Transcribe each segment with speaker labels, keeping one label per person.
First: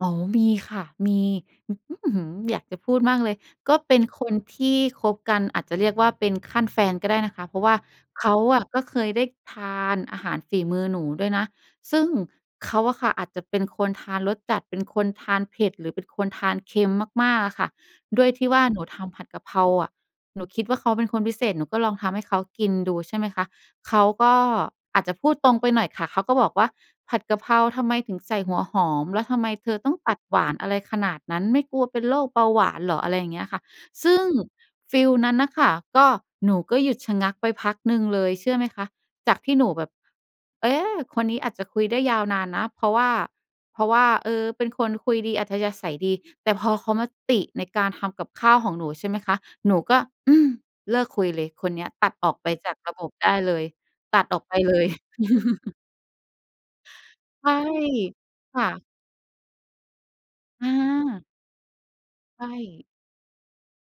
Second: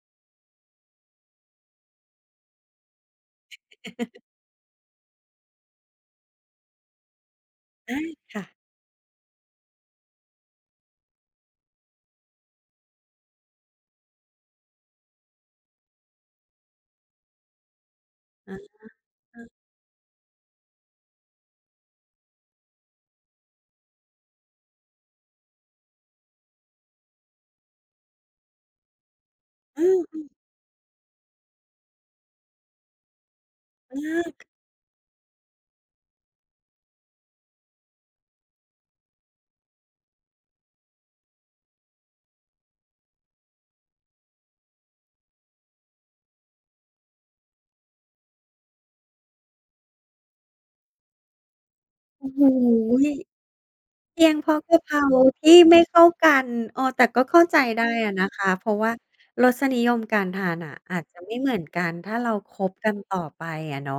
Speaker 1: อ๋อ มีค่ะ มี อื้อฮือ อยากจะพูดมากเลย ก็เป็นคนที่คบกัน อาจจะเรียกว่าเป็นขั้นแฟนก็ได้นะคะ เพราะว่า
Speaker 2: ใช่
Speaker 1: เข
Speaker 2: ค
Speaker 1: า
Speaker 2: ่ะ
Speaker 1: อะก็เคยได้ทานอาหารฝีมือหนูด้วยนะ ซึ่งเขาอะค่ะอาจจะเป็นคนทานรสจัด เป็นคนทานเผ็ด หรือเป็นคนทานเค็มมาก ๆ อะค่ะ ด้วยที
Speaker 2: อ
Speaker 1: ่
Speaker 2: ะ
Speaker 1: ว่า
Speaker 2: ฮะ
Speaker 1: หนูทำผัด
Speaker 2: อ
Speaker 1: กะเ
Speaker 2: า
Speaker 1: พราอะ หนูคิดว่าเขาเป็นคนพิเศษ หนูก็ลองทำให้เขากินดู ใช่ไหมคะ เขาก็อาจจะพูดตรงไปหน่อยค่ะ เขาก็บอกว่า "ผัดกะเพราทำไมถึงใส่หัวหอม แล้วทำไมเธอ
Speaker 2: อื
Speaker 1: ต้องตัด
Speaker 2: ม ๆ
Speaker 1: หวานอะไรขนาดนั้น ไม่กลัวเป็นโรคเบาหวานเหรอ" อะไรอย่างเงี้ยค่ะ
Speaker 2: อ
Speaker 1: ซึ่ง
Speaker 2: า
Speaker 1: ฟิวนั้นน่ะค่ะ ก็หนูก็หยุดชะงักไปพักหนึ่งเลยเชื่อไหมคะ? จากที่หนูแบบ เอ๊ะ คนนี้อาจจะคุยได้ยาวนานนะ เพราะว่า เพราะว่า เออ เป็นคนคุยดีอัธยาศัยดี แต่พอเขามาติในการทำกับข้าวของหนู ใช่ไหมคะ หนูก็ อืม เลิกคุยเลย คนเนี้ยตัด
Speaker 2: โอ
Speaker 1: อ
Speaker 2: ้
Speaker 1: อก
Speaker 2: โฮ
Speaker 1: ไปจากระบบได้เลย
Speaker 2: เ
Speaker 1: ต
Speaker 2: พ
Speaker 1: ั
Speaker 2: ี
Speaker 1: ด
Speaker 2: ย
Speaker 1: อ
Speaker 2: ง
Speaker 1: อก
Speaker 2: เพ
Speaker 1: ไ
Speaker 2: ร
Speaker 1: ป
Speaker 2: าะก
Speaker 1: เล
Speaker 2: ะเ
Speaker 1: ย
Speaker 2: พราที่ไม่เข้ากัน เออ แต่ก็เข้า
Speaker 1: ใช่
Speaker 2: ใจได้อะนะคะ
Speaker 1: ค
Speaker 2: เ
Speaker 1: ่
Speaker 2: พราะว
Speaker 1: ะ
Speaker 2: ่ารสนิยมการทาน
Speaker 1: อ
Speaker 2: อะอาจจะ
Speaker 1: า
Speaker 2: ไม่เหมือนกัน ถ้าเรา
Speaker 1: ใช
Speaker 2: คบ
Speaker 1: ่
Speaker 2: กันต่อไปอะเนาะ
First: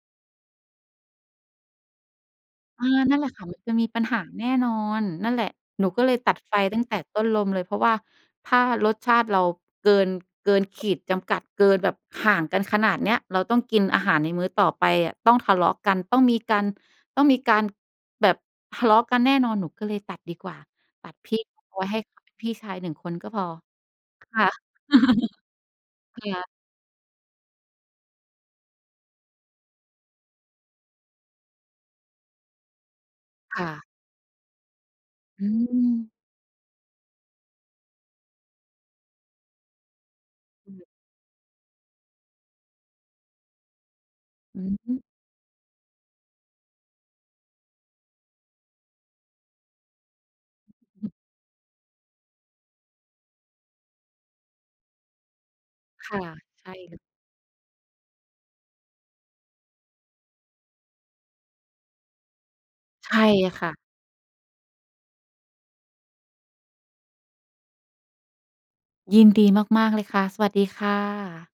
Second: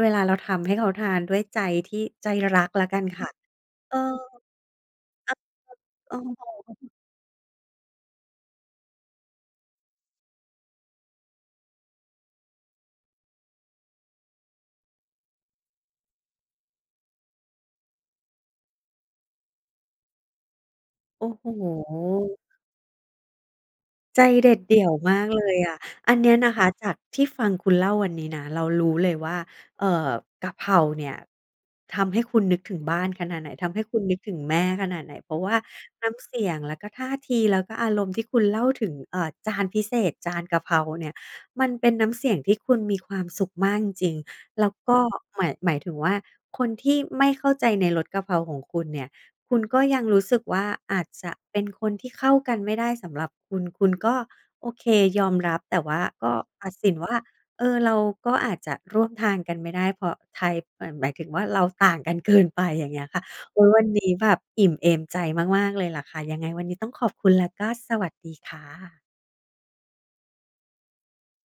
Speaker 2: เวลาเราทำให้เขาทานด้วยใจที่ ใจรักแ
Speaker 1: เอ
Speaker 2: ล้วก
Speaker 1: อ
Speaker 2: ัน
Speaker 1: นั่น
Speaker 2: ค
Speaker 1: แหล
Speaker 2: ่ะ
Speaker 1: ะค่ะ มันจะมี
Speaker 2: เออ
Speaker 1: ปัญหาแน่นอน นั่นแหละ หนูก็เ
Speaker 2: เ
Speaker 1: ล
Speaker 2: ออ
Speaker 1: ยตัดไฟตั้งแต่ต้นลมเลย เพราะว่าถ้ารสชาติเราเกิน เกินขีดจำกัด เกินแบบห่างกันขนาดเนี้ย เราต้องกินอาหารในมื้อต่อไปอะ ต้องทะเลาะกัน ต้องมีการ ต้องมีการแบบทะเลาะกันแน่นอน หนูก็เลยตัดดีกว่า ตัด
Speaker 2: โอ
Speaker 1: พ
Speaker 2: ้
Speaker 1: ี่
Speaker 2: โ
Speaker 1: เอาไว้ให้
Speaker 2: ฮ
Speaker 1: พี่ชาย 1 คนก็พอ
Speaker 2: ใจ
Speaker 1: ค่
Speaker 2: เด
Speaker 1: ะ
Speaker 2: ็ดเดี่ยวมากเลยอะ อั
Speaker 1: ค
Speaker 2: นเนี้ย
Speaker 1: ่
Speaker 2: น
Speaker 1: ะ
Speaker 2: ะคะจากที่ฟังคุณเล่าวันนี้นะ เรารู้เลยว่า เอ่อ กะเพราเนี่ยทำให้คุณนึกถึงบ้านขนาดไหน
Speaker 1: ค
Speaker 2: ท
Speaker 1: ่
Speaker 2: ำให
Speaker 1: ะ
Speaker 2: ้คุณนึกถึงแม่ขนาดไหน เพรา
Speaker 1: อ
Speaker 2: ะ
Speaker 1: ื
Speaker 2: ว่าน้
Speaker 1: ม
Speaker 2: ำเสียง แล้วก็ท่าที แล้วก็อารมณ์ที่คุณเล่าถึง เอ่อ จานพิเศษจานกะเ
Speaker 1: อ
Speaker 2: พร
Speaker 1: ื
Speaker 2: า
Speaker 1: ม
Speaker 2: เนี่ย มันเป็นน้ำเสียงที่คุณมีความสุขมากจริง
Speaker 1: อ
Speaker 2: ๆ
Speaker 1: ื
Speaker 2: แล้ว
Speaker 1: อฮ
Speaker 2: ก็
Speaker 1: ึ
Speaker 2: หมาย หมายถึงว่าคนที่ไม่เข้าใจในรสกะเพราของคุณเนี่ย คุณก็ยังรู้สึกว่าอา
Speaker 1: อ
Speaker 2: จ
Speaker 1: ือ
Speaker 2: จะเป็นคนที่เข้ากันไม่ได้สำหรับคุณ คุณก็โอเคยอมรับ แต่ว่า
Speaker 1: ค่ะ
Speaker 2: ก็ต
Speaker 1: ใช
Speaker 2: ั
Speaker 1: ่
Speaker 2: ดสิ
Speaker 1: เล
Speaker 2: น
Speaker 1: ย
Speaker 2: ว่า เออ เราก็อาจจะร่วมทางกันไม่ได้ เพราะไทย เหมือนแบบหมายถึงว่าเราต่างกันเกินไป อย่างเงี้ย
Speaker 1: ใช
Speaker 2: ค่
Speaker 1: ่
Speaker 2: ะ โอ
Speaker 1: ค
Speaker 2: ้
Speaker 1: ่
Speaker 2: ย
Speaker 1: ะ
Speaker 2: วันนี้แบบอิ่มเอมใจมาก ๆ เลยล่ะค่ะ ยังไงวันนี้ต้องขอบคุณและก็สวัสดีค่ะ
Speaker 1: ยินดีมาก ๆ เลยค่ะ สวัสดีค่ะ